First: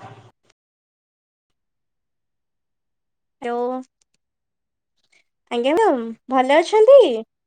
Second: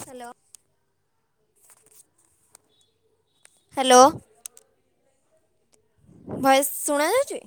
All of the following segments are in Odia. ହ୍ୟାଲୋ। ହାଲୋ। ହ୍ୟାଲୋ ଭଏସ ଶୁଣା ଯାଉଛି?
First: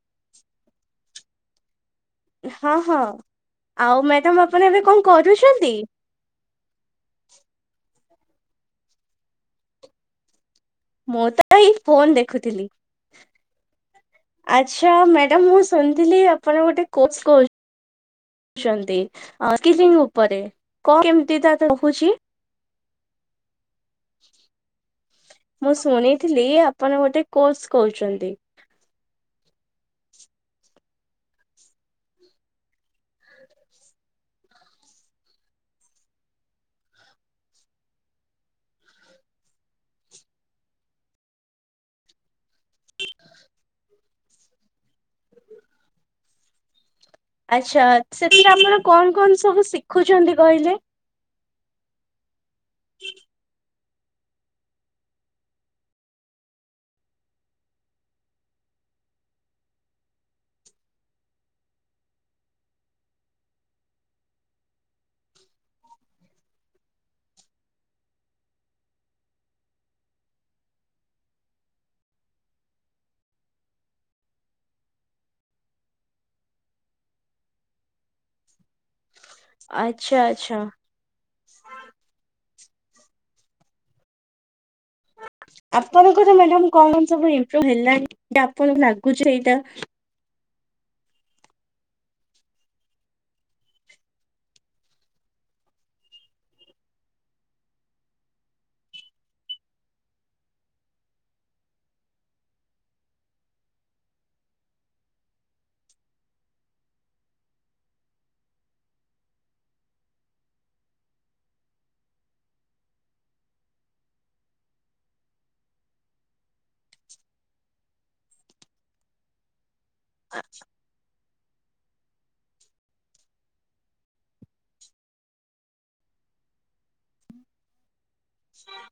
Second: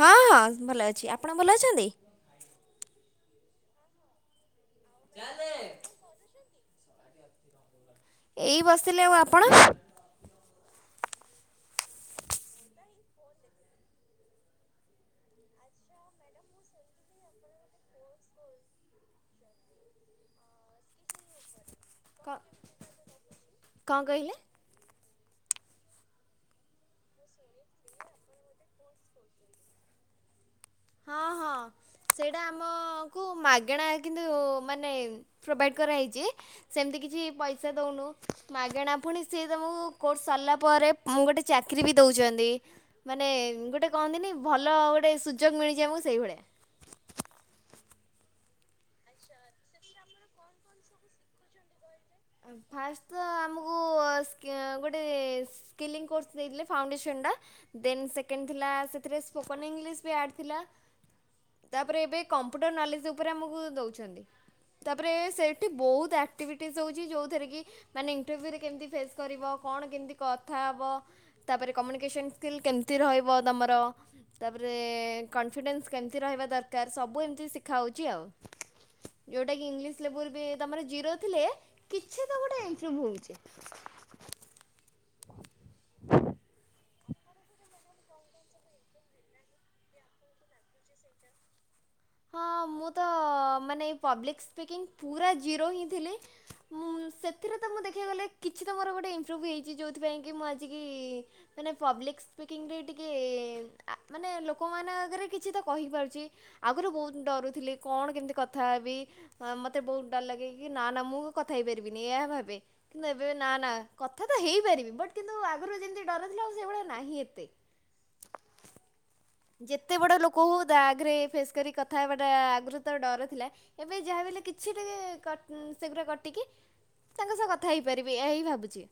ହଁ ହଁ ଭଲ ଅଛି। ଆପଣ ଭଲ ଅଛନ୍ତି? ହଁ ହଁ ଆଉ ମ୍ୟାଡାମ ଆପଣ ଏବେ କଣ କରୁଛନ୍ତି? [inaudible] ଏଇ ବସିଥିଲି ଆଉ ଆପଣ? ମୁଁ ତ ଏଇ ଫୋନ୍ ଦେଖୁଥିଲି। ଆଚ୍ଛା ମ୍ୟାଡାମ ମୁଁ ଶୁଣିଥିଲି ଆପଣ ଗୋଟେ କୋର୍ସ କରୁ ଚନ୍ତି ଆ କେହି ଉପରେ କଣ କେମତି ତା ରହୁଛି? କଣ କହିଲେ? ମୁଁ ଶୁଣିଥିଲି ଆପଣ ଗୋଟେ କୋର୍ସ କରୁଛନ୍ତି। ହଁ ହଁ। ସେଇଟା ଆମକୁ ମାଗେଣା କିନ୍ତୁ ମାନେ ପ୍ରୋଭାଇଡ କରାହେଇଛି, ସେମତି କିଛି ପଇସା ଦଉନୁ, ମାଗେଣା ପୁଣି ସିଏ ତମୁକୁ କୋର୍ସ ସରିଲା ପରେ ଗୋଟେ ଚାକିରି ବି ଦଉ ଉଚନ୍ତି, ମାନେ ଗୋଟେ କହନ୍ତିନି ଭଲ ଗୋଟେ ସୁଯୋଗ ମିଳିଚି ଆମକୁ ସେଇଭଳିଆ। ଆଚ୍ଛା। ସେଥିରେ ଆପଣ କଣ କଣ ସବୁ ଶିଖୁଛନ୍ତି କହିଲେ? ଫାଷ୍ଟ ତ ଆମକୁ ସ୍କେ ଗୋଟେ ସ୍କିଲିଙ୍ଗ କୋର୍ସ ଦେଇଥିଲେ ଫାଉଣ୍ଡେସନଟା, ଦେନ୍ ସେକେଣ୍ଡ ଥିଲା ସେଥିରେ ସ୍ପୋକନ୍ ଇଂଲିଶ ବି ଆଡ୍ ଥି ଲା। ତାପରେ ଏବେ କମ୍ପୁଟର ନଲେଜ ଉପରେ ଆମକୁ ଦଉଛନ୍ତି। ତାପରେ ସେଠି ବହୁତ ଆକ୍ଟିଭିଟିଜ୍ ହଉଚ୍ ଚି, ଯୋଉଥେରେ କି ମାନେ ଇଣ୍ଟରଭ୍ୟୁରେ କେମିତି ଫେସ କରିବ, କଣ କେମିତି କଥା ହବ, ତାପରେ କମ୍ୟୁନି କେସନ ସ୍କିଲ୍ କେମିତି ରହିବ ତମର, ତାପରେ କନ୍ଫିଡେନସ୍ କେମିତି ରହିବା ଦରକାର ସବୁ ଏମିତି ଶିଖା ହଉଚି ଆଉ। ଯୋଉଟା କି ଇଂଲିଶ ଆଚ୍ଛା ଲେବୁଲ ବି ଆଚ୍ଛା। ତମର ଜିରୋ ଥିଲେ କିଛି ତ ଗୋଟେ ଇମ୍ପୃଭ୍ ହଉଚି। ଆପଣଙ୍କର ମ୍ୟାଡାମ କଣ କଣ ସବୁ ଇମ୍ପୃଭ୍ ହେଲାଣି? ଯେ ଆପଣଙ୍କୁ ଲାଗୁଛି ଏଇଟା ହଁ ମୁଁ ତ ଅ ମାନେ ପବ୍ଲିକ୍ ସ୍ପିକିଙ୍ଗ ପୁରା ଜିରୋ ହିଁ ଥିଲି, ଉମ୍ ମୁଁ ସେଥିରେ ତ ମୁଁ ଦେଖିଆକୁ ଗଲେ କିଛି ତ ମୋର ଗୋଟେ ଇମ୍ପୃଭ୍ ହେଇଛି ଯେଉଁଥିପାଇଁ କି ମୁଁ ଆଜିକି ମାନେ ପବ୍ଲିକ୍ ସ୍ପିକିଂରେ ଟିକେ ଏ ମାନେ ଲୋକମାନଙ୍କ ଆଗରେ କିଛି ତ କହିପାରୁଚି ଆଗୁରୁ ବହୁତ ଡରୁଥିଲି, କଣ କେମିତି କଥା ହେବି? ମୋତେ ବହୁତ ଡର ଲାଗେ କି ନା ନା ମୁଁ କଥା ହେଇ ଇପାରିବିନି ଏଇଆ ଭାବେ, କିନ୍ତୁ ଏବେ ନା ନା କଥା ତ ହେଇପାରିବି ବଟ୍ କିନ୍ତୁ ଆଗରୁ ଯେମିତି ଡର ଥିଲା ଆଉ ସେ ସେତେବେଳେ ନାହିଁ ଏତେ। ଯେତେ ବଡ ଲୋକ ହଉ ତାଆଗରେ ଫେସ୍ କରି କଥା ହେବାଟା ଆଗରୁ ତ ଡର ଥିଲା, ଏବେ ଯାହା ବି ହେଲେ କିଛି ଟିକେ କ ସେଗୁରା କଟିକି ତାଙ୍କ ସହ କଥା ହେଇପାରିବି ଏୟା ହିଁ ଭାବୁଚି।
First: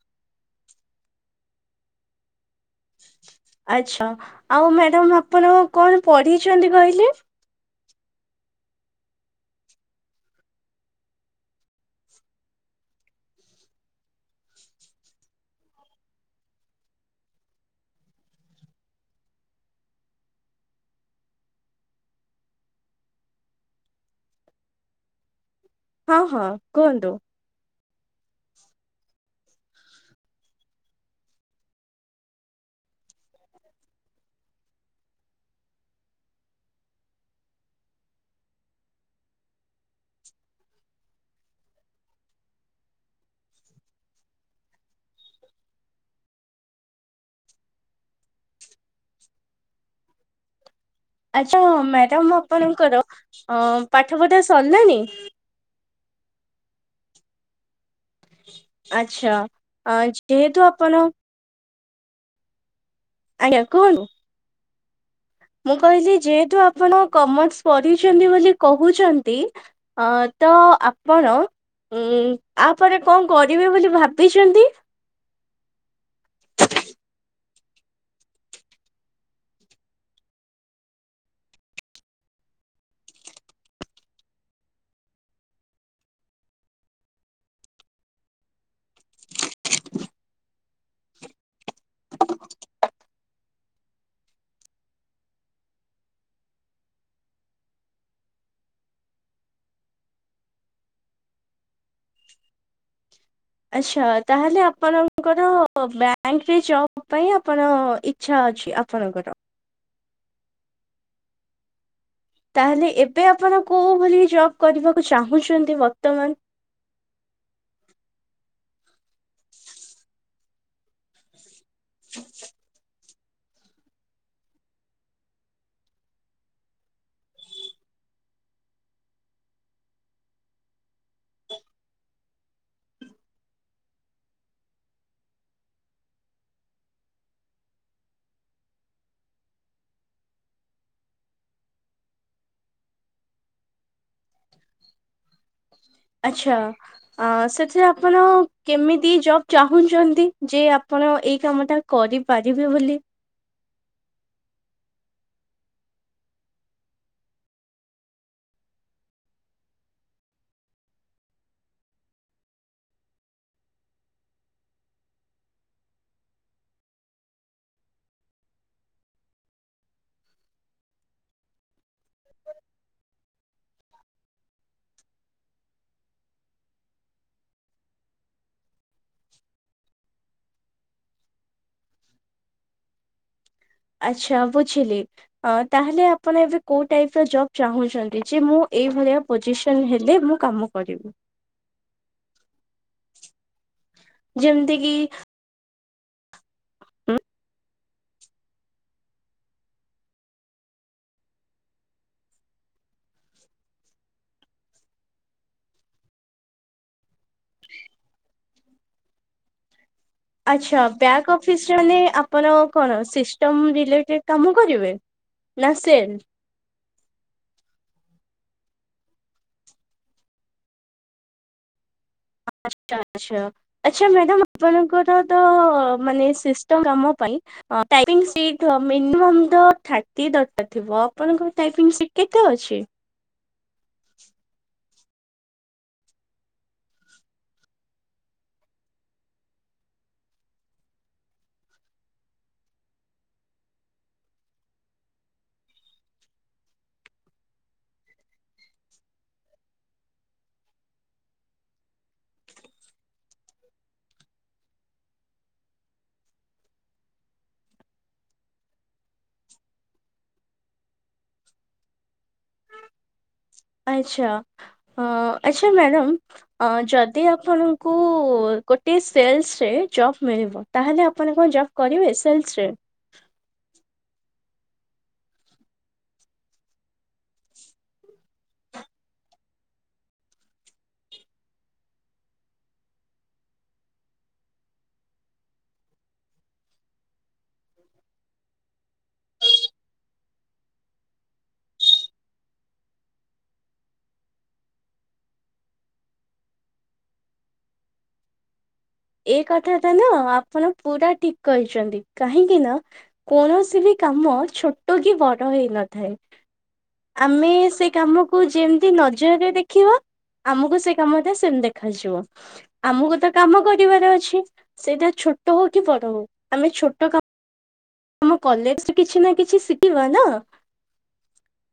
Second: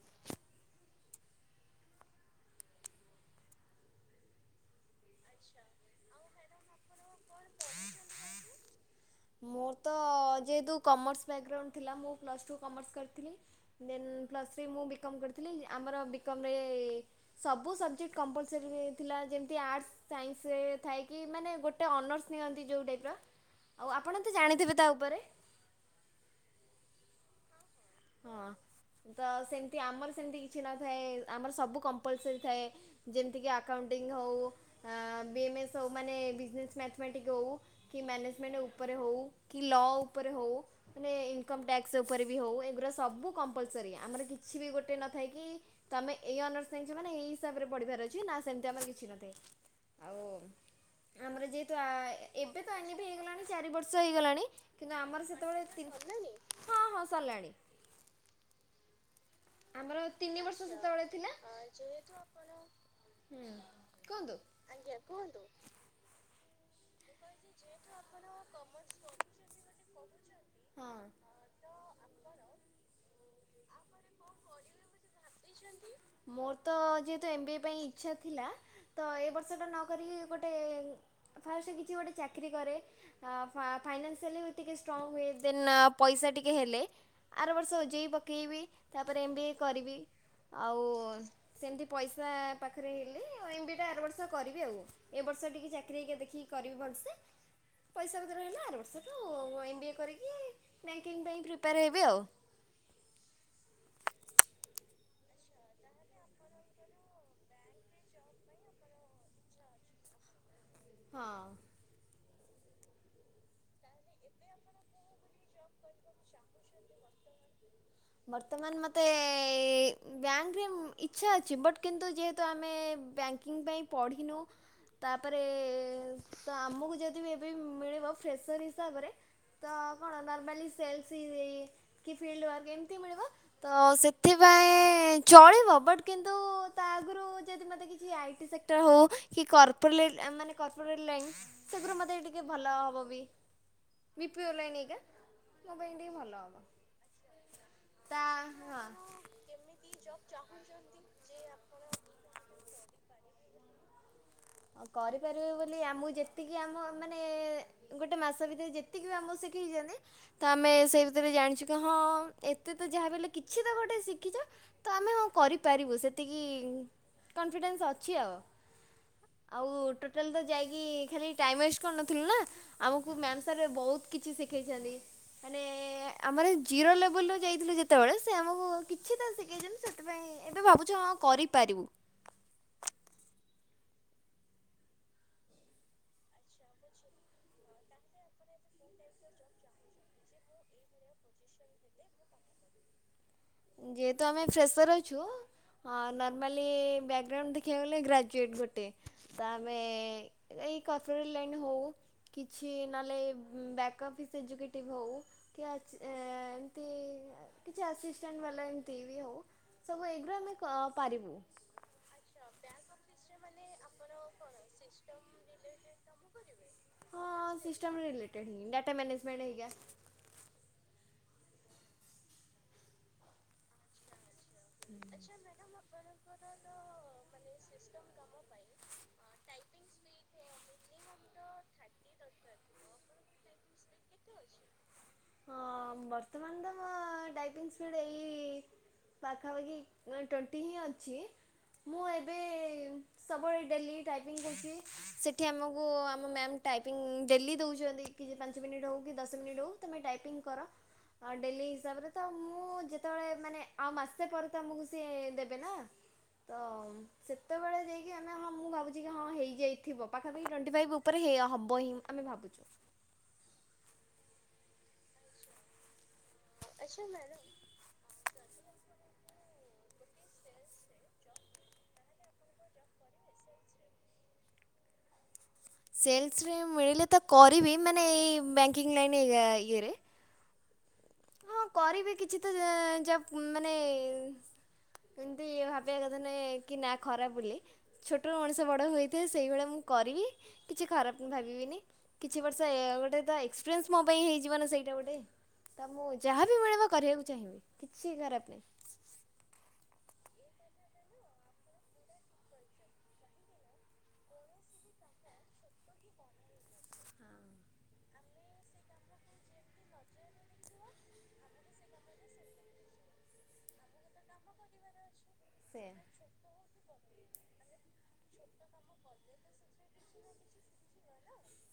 ଆଚ୍ଛା। ଆଉ ମ୍ୟାଡାମ ଆପଣ କଣ ପଢିଛନ୍ତି କହିଲେ? ମୋର ତ ଯେହେତୁ କମର୍ସ ବ୍ୟାକଗ୍ରାଉଣ୍ଡ ଥିଲା ମୁଁ ପ୍ଲସ୍ ଟୁ କମର୍ସ କରିଥିଲି ଦେନ୍ ପ୍ଲସ୍ ଥ୍ରି ମୁଁ ବିକମ୍ କରିଥିଲି ଆମର ବିକମ୍ ରେ ସବୁ ସବଜେକ୍ଟ କମ୍ପଲ୍ସରୀ ଥିଲା। ଯେମତି ଆର୍ଟ୍ସ ସାଇନ୍ସ ରେ ଥାଏ କି ମାନେ ଗୋଟେ ଅନର୍ସ ନିଅନ୍ତି ଯୋଉ ଟାଇପର ଆଉ ଆପଣ ତ ଜାଣିଥିବେ ତା ଉପରେ ହଁ-ହଁ କୁହନ୍ତୁ। ହଁ। ତ ସେମତି ଆମର ସେମତି କିଛି ନଥାଏ ଆମର ସବୁ କମ୍ପଲ୍ସରୀ ଥାଏ ଯେମିତି କି ଆକାଉଣ୍ଟ ଉଣ୍ଟିଂ ହଉ ଆଁ ବି ଏମ୍ ଏସ୍ ହଉ ମାନେ ବିଜନେସ୍ ମ୍ୟାଥମେଟିକ୍ ହଉ କି ମ୍ୟାନେଜମେଣ୍ଟ ଉପରେ ରେ ହଉ କି ଲ ଉପରେ ହଉ ମାନେ ଇନକମ୍ ଟ୍ୟାକ୍ସ ଉପରେ ବି ହଉ ଏଗୁରା ସ ସବୁ କମ୍ପଲ୍ସରୀ ଆମର କିଛି ବି ଗୋଟେ ନଥାଏ କି ତମେ ଏଇ ଅନର୍ସ ନେଇଛ ମାନେ ଏଇ ହିସାବରେ ପଢିବ। ବାର ଅଛି ନା ସେମତି ଆମର କିଛି ନଥାଏ ଆଉ ଆମର ଆଚ୍ଛା ଯେହେତୁ ଆ ମ୍ୟାଡାମ ଏବେ ତ ଏ ନି ଆପଣଙ୍କର ପି ହେଇଗଲାଣି ଅ ଚାରି ବର୍ଷ ପାଠ ପଢା ହେଇଗଲାଣି କିନ୍ତୁ ସରିଲାଣି? ଆମର ସେତେବେଳେ ତିନ୍ ସରିଲାଣି ହଁ-ହଁ ସରିଲାଣି। ଆଚ୍ଛା ଆ ଯେହେତୁ ଆପଣ ଯେହେତୁ ଆପଣ ହୁଁ କୁହନ୍ତୁ ଆଜ୍ଞା କୁହନ୍ତୁ। ମୁଁ କହିଲି ଯେହେତୁ ଆପଣ କମର୍ସ ପଢିଚନ୍ତି ବୋଲି କହୁଚନ୍ତି ଆଁ ତ ହଁ ଆପଣ ଉଁ ଆ ପରେ କଣ କରିବେ ବୋଲି ଭାବିଚନ୍ତି? ଦେଇଛନ୍ତି ମୋର ତ ଯେହେତୁ ଏମ୍ ବି ଏ ପାଇଁ ଇଚ୍ଛା ଥିଲା ତ ଏ ବର୍ଷଟା ନ କରିକି ଗୋଟେ ଫାର୍ଷ୍ଟ କିଛି ଗୋଟେ ଚାକିରି କରେ ଆଁ ଫା-ଫାଇନାନ୍ସିଆଲି ବି ଟିକେ ଷ୍ଟ୍ରଙ୍ଗ ହୁଏ ଦେନ୍ ପ ପଇସା ଟିକେ ହେଲେ ଆର ବର୍ଷ ଓଜେଇ ପକେଇବି ତାପରେ ଏମ୍ ବି ଏ କରିବି। ଆଉ ସେମତି ପଇସା ପାଖରେ ହେଲେ ଏମ୍ ବି ଏ ଟା ଆର ବର୍ଷ କରିବି ଆଉ ଏ ବ ବର୍ଷ ଟିକେ ଚାକିର ହେଇକା ଦେଖିକି କରିବି ଟିକେ ଭଲସେ। ପଇସା ପତ୍ର ହେଲେ ଆର ବର୍ଷ ଠୁ ଏମ୍ ବି ଏ କରିକି ବ୍ୟାଙ୍କିଙ୍ଗ ପାଇଁ ପ୍ରିପେୟାର ହେବି ଆଉ। [unintelligible] ଆଚ୍ଛା ତାହେଲେ ଆପଣଙ୍କର ବ୍ୟାଙ୍କ ରେ ଜବ ପାଇଁ ଆପଣ ଇଚ୍ଛା ଅଛି ଆପଣଙ୍କର। ହଁ। ତାହା ହେଲେ ଏବେ ଆପଣ କୋଉ ଭଳି ଜବ କରିବାକୁ ଚାହୁଁଛନ୍ତି ବର୍ତ୍ତମାନ। ବର୍ତ୍ତମାନ ମତେ ବ୍ୟାଙ୍କ ରେ ଇଚ୍ଛା ଅଛି ବଟ୍ କିନ୍ତୁ ଯେହେତୁ ଆମେ ବ୍ୟାଙ୍କିଙ୍ଗ ପାଇଁ ପଢ଼ିନୁ ତାପରେ ତ ଆମକୁ ଯଦି ବି ଏବେ ମିଳିବ ଫ୍ରସର ହିସାବରେ ତ କଣ ନର୍ମାଲି ସେଲସ୍ କି ଫିଲ୍ଡ ୱର୍କିଙ୍ଗ ମିଳିବ ତ ସେଥିପାଇଁ ଚଳିବ ବଟ୍ କିନ୍ତୁ ତା ଆଗରୁ ଯଦି ମତେ କିଛି ଆଇଟି ସେକ୍ଟର୍ ହଉ କି କରପଲ୍ ମାନେ କର୍ପୋଲ ଲାଇନ ସେଗରୁ ମତେ ଟିକେ ଭଲ ହବ ବି। ବିପିଓର୍ ଲାଇନ୍ ହେଗା ଆଚ୍ଛା ଆଁ ସେଥିରେ ଅପ୍ ଆପଣ ତା ହଁ କେମିତି ଜବ ଚାହୁଁଛନ୍ତି ଯେ ଆପଣ ଏଇ କାମ ଟା କରିପାରିବେ ବୋଲି। ଆ କରିପାରିବେ ବୋଲି ଆମକୁ ଯେତିକି ଆମ ମାନେ ଗୋଟେ ମାସ ଭିତରେ ଯେତିକି ବି ଆମକୁ ସେ ଶିଖେଇଛନ୍ତି ତ ଆମେ ସେଇ ଭିତରେ ଜାଣିଛୁ କି ହଁ ଏତେ ତ ଯାହାବଲେ କିଛି ତ ଗୋଟେ ଶିଖିଛ। ତ ଆମେ ହଁ କରିପାରିବୁ ସେତିକି କନଫିଡେନ୍ସ ଅଛି ଆଉ। ଆଉ ଟଟାଲ ତ ଯାଇକି ଖାଲି ଟାଇମ ୱେଷ୍ଟ କରିନଥିଲୁ ନା ଆମକୁ ମାମ୍ ସାର୍ ବହୁତ୍ କିଛି ଶିଖେଇଛନ୍ତି। ମାନେ ଆମର ଜିରୋ ଲେବଲ ରୁ ଯାଇଥିଲୁ ଯେତେବେଳେ ସେ ଆମକୁ କିଛି ତ ଶିଖେଇଛନ୍ତି ସେଥିପାଇଁ ଏବେ ଭାବୁଛୁ ହଁ କରିପାରିବୁ। ଆଚ୍ଛା ବୁଝିଲି ଆଁ ତାହା ହେଲେ ଆପଣ ଏବେ କୋଉ ଟାଇପ ର ଜବ୍ ଚାହୁଁଛନ୍ତି ଯେ ମୁଁ ଏଇଭଳିଆ ପୋଜିସନ ହେଲେ ମୁଁ କାମ କରିବି। ପଜିସ [unintelligible] ଯେହେତୁ ଆମେ ଯେମିତି କିି ଫ୍ରେସର ଅଛୁ ଆ ନର୍ମାଲି ଉଁ, ବ୍ୟାକଗ୍ରାଉଣ୍ଡ ଦେଖି ଖିବାକୁ ଗଲେ ଗ୍ରାଜୁଏଟ୍ ଗୋଟେ ତ ଆମେ ଏଇ କର୍ପୋରେଟ୍ ଲାଇନ ରେ ହୋଉ। କିଛି ନହେଲେ ବ୍ୟାକ୍ ଅଫିସ୍ ଏଜିକ୍ୟୁଟିଭ୍ ହଉ କି ଆଚ ଏ କି ଏମତି କିଛି ଆସିଷ୍ଟାଣ୍ଟ ବାଲା ଏମତି ବି ହୋଉ ଆଛା ବ୍ୟାକ୍ ଅଫିସ୍ ମାନେ ଆପଣ କଣ ସିଷ୍ଟମ୍ ରିଲେଟେଡ୍ କାମ କରିବେ ବେ ନା ସେଲ୍ ହଁ ସିଷ୍ଟମ୍ ରିଲେଟେଡ୍ ହିଁ ଡାଟା ମାନେଜମେଣ୍ଟ ହେଇକା। ଆଛା ଆଛା ଆଛା ମ୍ୟାଡ଼ାମ ଆପଣଙ୍କର ତ ମାନେ ସିଷ୍ଟମ୍ କାମ ପାଇଁ ଟାଇପିଙ୍ଗ୍ ସ୍ପିଡ୍ ର ମିନିମମ୍ ତ ଥାର୍ଟୀ ଦରକାର୍ ଥିବ ତ ଆପଣଙ୍କ ଟାଇପିଙ୍ଗ ସ୍ପିଡ୍ କେତେ ଅଛି? ସ୍ପିଡ୍ କେତେ ଅଛି? ଆଁ ବର୍ତ୍ତମାନ ତ ଟାଇପିଙ୍ଗ୍ ସ୍ପିଡ୍ ଏଇ ପାଖାପାଖି ଟ୍ବେଣ୍ଟି ହିଁ ଅଛି। ମୁଁ ଏବେ ସବୁବେଳେ ଡେଲି ଟାଇପିଙ୍ଗ୍ କରୁଛି [inaudible] ସେଠି ଆମକୁ ଆମ ମ୍ୟାମ୍ ଟାଇପିଙ୍ଗ ଡେଲି ଦେଉଛନ୍ତି କିଛି ପାଞ୍ଚ ମିନିଟ୍ ହୋଉ କି ଦଶ ମିନିଟ୍ ହଉ ତୁମେ ଟାଇପିଂ କର ଆଉ ଡେଲି ହିସାବରେ ତ ମୁଁ ଯେତେବେଳେ ମାନେ ଆଉ ମାସେ ପରେ ତ ଆମକୁ ସିଏ ଦେବେ ନା ତ ସେତେବେଳେ ଯାଇକି ଆମେ ହଁ ମୁଁ ଭାବୁଚି କି ହଁ ହେଇଯାଇଥିବ ପାଖାପାଖି ଟ୍ବେଣ୍ଟି ଫାଇଭ ଉପରେ ହେ ଏଇୟା ହବ ହିଁ ଆମେ ଭାବୁଚୁ। ଆଛା ହଁ ଆଛା ମ୍ୟାଡ଼ାମ ଅ ଯଦି ଆପଣଙ୍କୁ ଗୋଟିଏ ସେଲ୍ସରେ ଜବ ମିଳିବ ତାହେଲେ ଆପଣ କଣ ଜବ କରିବେ ସେଲ୍ସ ରେ ସେଲ୍ସ ରେ ମିଳିଲେ ତ କରିବି ମାନେ ଏଇ ବ୍ୟାଙ୍କିଙ୍ଗ ଲାଇନ୍ ଏରିଆ ଇଏରେ ହଁ କରିବି କିଛି ତ ଜବ ମାନେ ଏମତି ଇଏ ଭାବିବା କଥା ନ କି ନା ଖରାପ ବୋଲି ଛୋଟରୁ ମଣିଷ ବଡ ହେଇଥାଏ ସେଇଭଳିଆ ମୁଁ କରିବି କିଛି ଖରାପ ଭାବିବିନି କିଛି ବର୍ଷ ଏ ଗୋଟେ ତ ଏକ୍ସପିରିଏନ୍ସ ମୋ ପାଇଁ ହେଇଯିବ ନା ସେଠ ମୁଁ ଗୋଟେ ତ ମୁଁ ଯାହାବି ମିଳିବ କରିବାକୁ ଚାହିଁବି କିଛି ଖରାପ ନାହିଁ। ଏ କଥା ଟା ନା ଆପଣ ପୁରା ଠିକ୍ କହିଛନ୍ତି କାହିଁକି ନା କୌଣସି ବି କାମ ଛୋଟ କି ବଡ ହେଇନଥାଏ। ଆମେ ହଁ ସେ କାମକୁ ଯେମିତି ନଜରରେ ଦେଖିବା ଆମକୁ ସେ କାମଟା ସେମିତି ଦେଖ ଯିବ ଆମକୁ ତ କାମ କର ରିବାର ଅଛି ସେଇଟା ଛୋଟ ହୋଉ କି ସେଇଆ ବଡ ହୋଉ ଆମେ ଛୋଟ କାମ ଆମ କଲେଜ କିଛି ନା କିଛି ଶିଖିବା ନା।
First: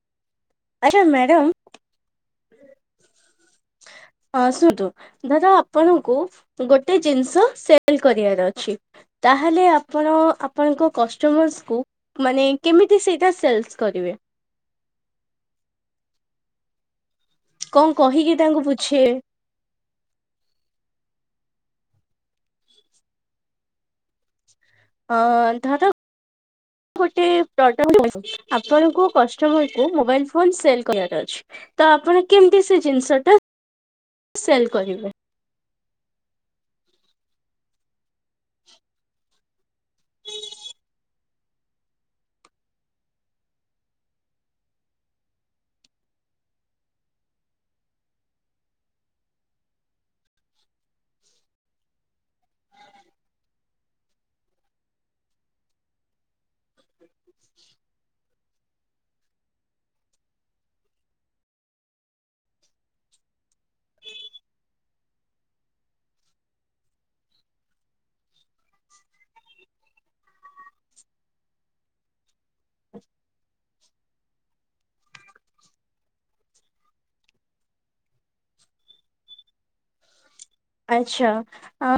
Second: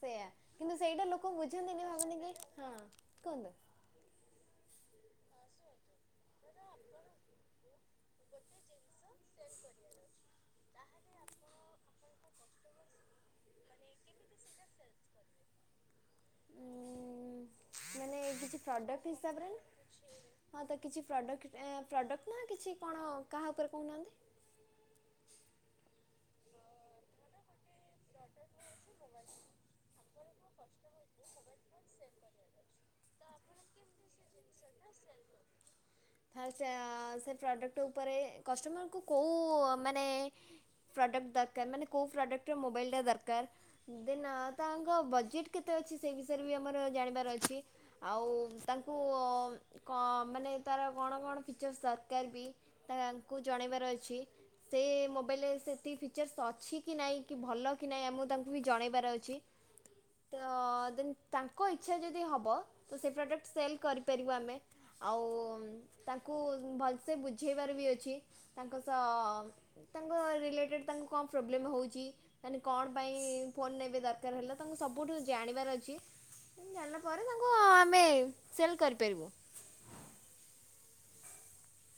ସେଇଆ କିନ୍ତୁ ଆଚ୍ଛା ସେଇଟା ଲୋକ ମ୍ୟାଡାମ ବୁଝନ୍ତିନି ଭାବନ୍ତି କି ହଁ କୁହନ୍ତୁ ଆସୁନ୍ତୁ ଧର ଆପଣଙ୍କୁ ଗୋଟେ ଜିନିଷ ସେଲ କରିବାର ଅଛି। ତାହେଲେ ଆପଣ ଆପଣଙ୍କ କଷ୍ଟମର୍ସକୁ ମାନେ କେମିତି ସେଇଟା ସେଲସ୍ କରିବେ? କଣ ମାନେ କହିକି କିଛି ତାଙ୍କୁ ପ୍ରଡକ୍ଟ ବୁଝେଇବେ? ହିସାବରେ ହଁ ତ କିଛି ପ୍ରଡ ପ୍ରଡ଼କ୍ଟ ନା କିଛି କଣ କାହା ଉପରେ କହୁନାହାନ୍ତି। ଅ ଧର ଗୋଟେ ଆପଣ କଷ୍ଟମରକୁ ମୋବାଇଲ ଫୋନ୍ ସେଲ୍ କରିଆର ତ ଆପଣ କେମତିି ସେ ଜିନିଷଟା ସେଲ୍ କରିବେ ଆଛା ସେ ପ୍ରଡକ୍ଟ ଉପରେ କଷ୍ଟମରକୁ କୋଉ ମାନେ ଆଇଟମ ଦରକାର୍ ମାନେ କୋଉ ପ୍ରଡକ୍ଟ ର ମୋବାଇଲ୍ ଟା ଦରକାର୍ ଦେନ୍ ତାଙ୍କ ବଜେଟ୍ କେତେ ଅଛି ସେ ସେ ବିଷୟରେ ବି ଆମର ଜାଣିବାର ଅଛି। ଆଉ ତାଙ୍କୁ କ ମାନେ ତାର କଣ କଣ ଫିଚରସ ଦରକାର ବି ତାଙ୍କୁ ଜଣେଇବାର ଅଛି। ସେ ମୋବାଇଲରେ ସେତିକି ଫିଚର୍ସ ଅଛି କି ନାଇଁ କି ଭଲ କି ନାଇଁ ଆମକୁ ତାଙ୍କୁ ବି ଜଣେଇବାର ଅଛି। ତ ଦେନ୍ ତାଙ୍କ ଇଚ୍ଛା ଯଦି ହବ ତ ସେ ପ୍ରଡକ୍ଟ ସେଲ କରିପାରିବୁ ଆମେ। ଆଉ ତା ତାଙ୍କୁ ଭଲସେ ବୁଝେଇବାର ବି ଅଛି ତାଙ୍କ ସହ ତାଙ୍କ ରିଲେଟେଡ଼୍ ତାଙ୍କୁ କଣ ପ୍ରୋବ୍ଲେମ୍ ହେଉଛି ମାନେ କଣ ପାଇଁ ଫୋନ୍ ନେବେ ଦରକାର ହେଲା ତାଙ୍କୁ ସବୁଠୁ ଜାଣିବାର ଅଛି। ଜାଣିଲା ପରେ ତାଙ୍କୁ ଆମେ ସେଲ୍ କରିପାରିବୁ। ଆଛା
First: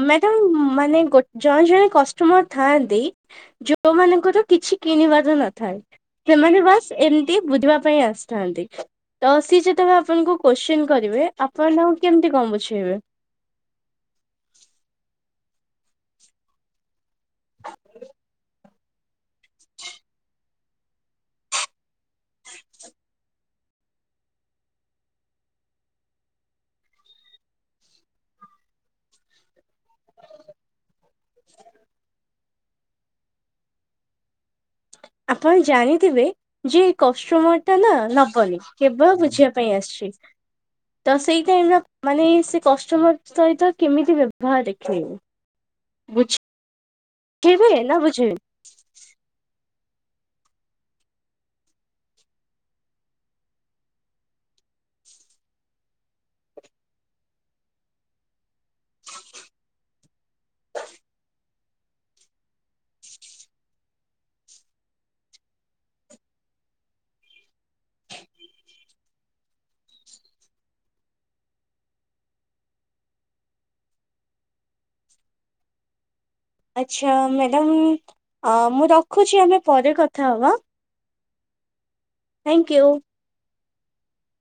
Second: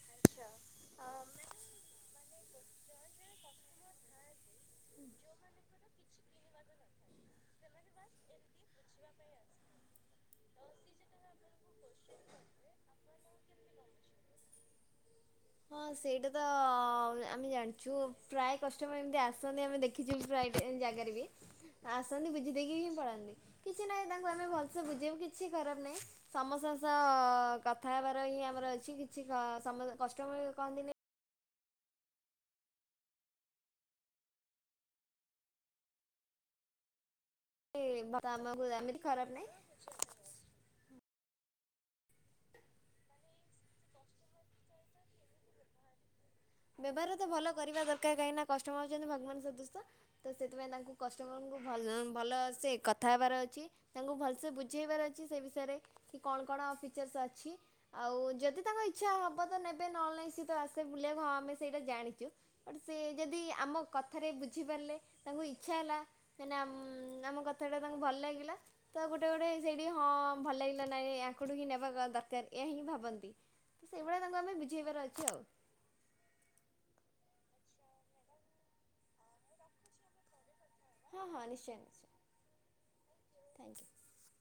ମ୍ୟାଡାମ୍ ମାନେ ଗୋ ଜଣେ ଜଣେ କଷ୍ଟମର୍ ଥାନ୍ତି ଯୋଉ ମାନଙ୍କର କିଛି କିଣିବାର ନଥାଏ, ସେମାନେ ବାସ୍ ଏମିତି ବୁଝିବା ପାଇଁ ଆସିଥାନ୍ତି। ତ ସିଏ ଯେତେବେଳେ ଆପଣଙ୍କୁ କ୍ୱେଶ୍ଚିନ୍ କରିବେ, ଆପଣ କେମିତି କଣ ବୁଝେଇବେ। [inaudible] ହଁ ସେଇଟା ତ ଆମେ ଜାଣିଛୁ ପ୍ରାୟ କଷ୍ଟମର୍ ଏମିତି ଆସନ୍ତି ଆମେ ଦେଖିଛୁ ପ୍ରାୟ ଟାଇମ୍ ଜାଗାରେ ବି ନାଇ ସମସ୍ତଙ୍କ ତ କଥା ହେବାର ହିଁ ଆମର ଅଛି କିଛି ସମ କଷ୍ଟମର୍ କହନ୍ତିନି [inaudible] ଆପଣ ଜାଣିଥିବେ ଯେ କ ଷ୍ଟମର୍ଟା ନା ନବନି ଆମକୁ ଏମିତି କେବଳ ଖରାପ ନାହିଁ ବୁଝିବା ପାଇଁ ଆସିଛି ତ ସେଇ ଟାଇମ୍ ର ମାନେ ସେ କଷ୍ଟମର୍ ସହିତ କେମିତି ବ୍ୟବହାର ଦେଖେଇବୁ ବୁଝ୍ ବ୍ୟବହାର ତ ଭଲ କରିବା ଦରକାର କାହିଁକି ନା କଷ୍ଟମର ହଉଛନ୍ତି ଭଗବାନ ସଦୃଶ। ତ ସେଥିପାଇଁ ତାଙ୍କୁ କଷ୍ଟମରଙ୍କୁ ଭଲ ଭଲ ସେ କଥା ହେବାର ଅଛି ତାଙ୍କୁ ଭଲସେ ବୁଝେଇବା ସେ ବିଷୟରେ କଣ କଣ ଫିଚର୍ସ ଅଛି ଆଉ ଯଦି ତାଙ୍କ ଇଛା ହବ ତ ନେବେ ନ ନହେଲେ ନାଇ ଆସିବେ ବୁଲିବାକୁ ହଁ ଆମେ ସେଇଟା ଜାଣିଛୁ ବଟ୍ ସେ ଯଦି ଆମ କଥାରେ ବୁଝିପାରିଲେ ତାଙ୍କୁ ଇଛା ହେଲା ଉମଁ ଆଁ ଆମ କଥାଟା ତାଙ୍କୁ ଭଲ ଲାଗିଲା ତ ଗୋଟେ ଗୋଟେ ସେଇଠି ହଁ ଭଲ ଲାଗିଲା ନାଇ [unintelligible] ଆଙ୍କ ଠିକ ନେବା ଦରକାର ଏହା ହିଁ ଭାବନ୍ତି ତ ସେଇ ଭଳିଆ ତାଙ୍କୁ ଆମେ ବୁଝେଇବାର ଅଛି ଆଉ। ଆଚ୍ଛା ମ୍ୟାଡ଼ାମ୍ ମୁଁ ରଖୁଛି ଆମେ ପରେ କଥା ହବା। ହଁ ହଁ ନିଶ୍ଚୟ ନିଶ୍ଚୟ। Thank you. Thank you [inaudible]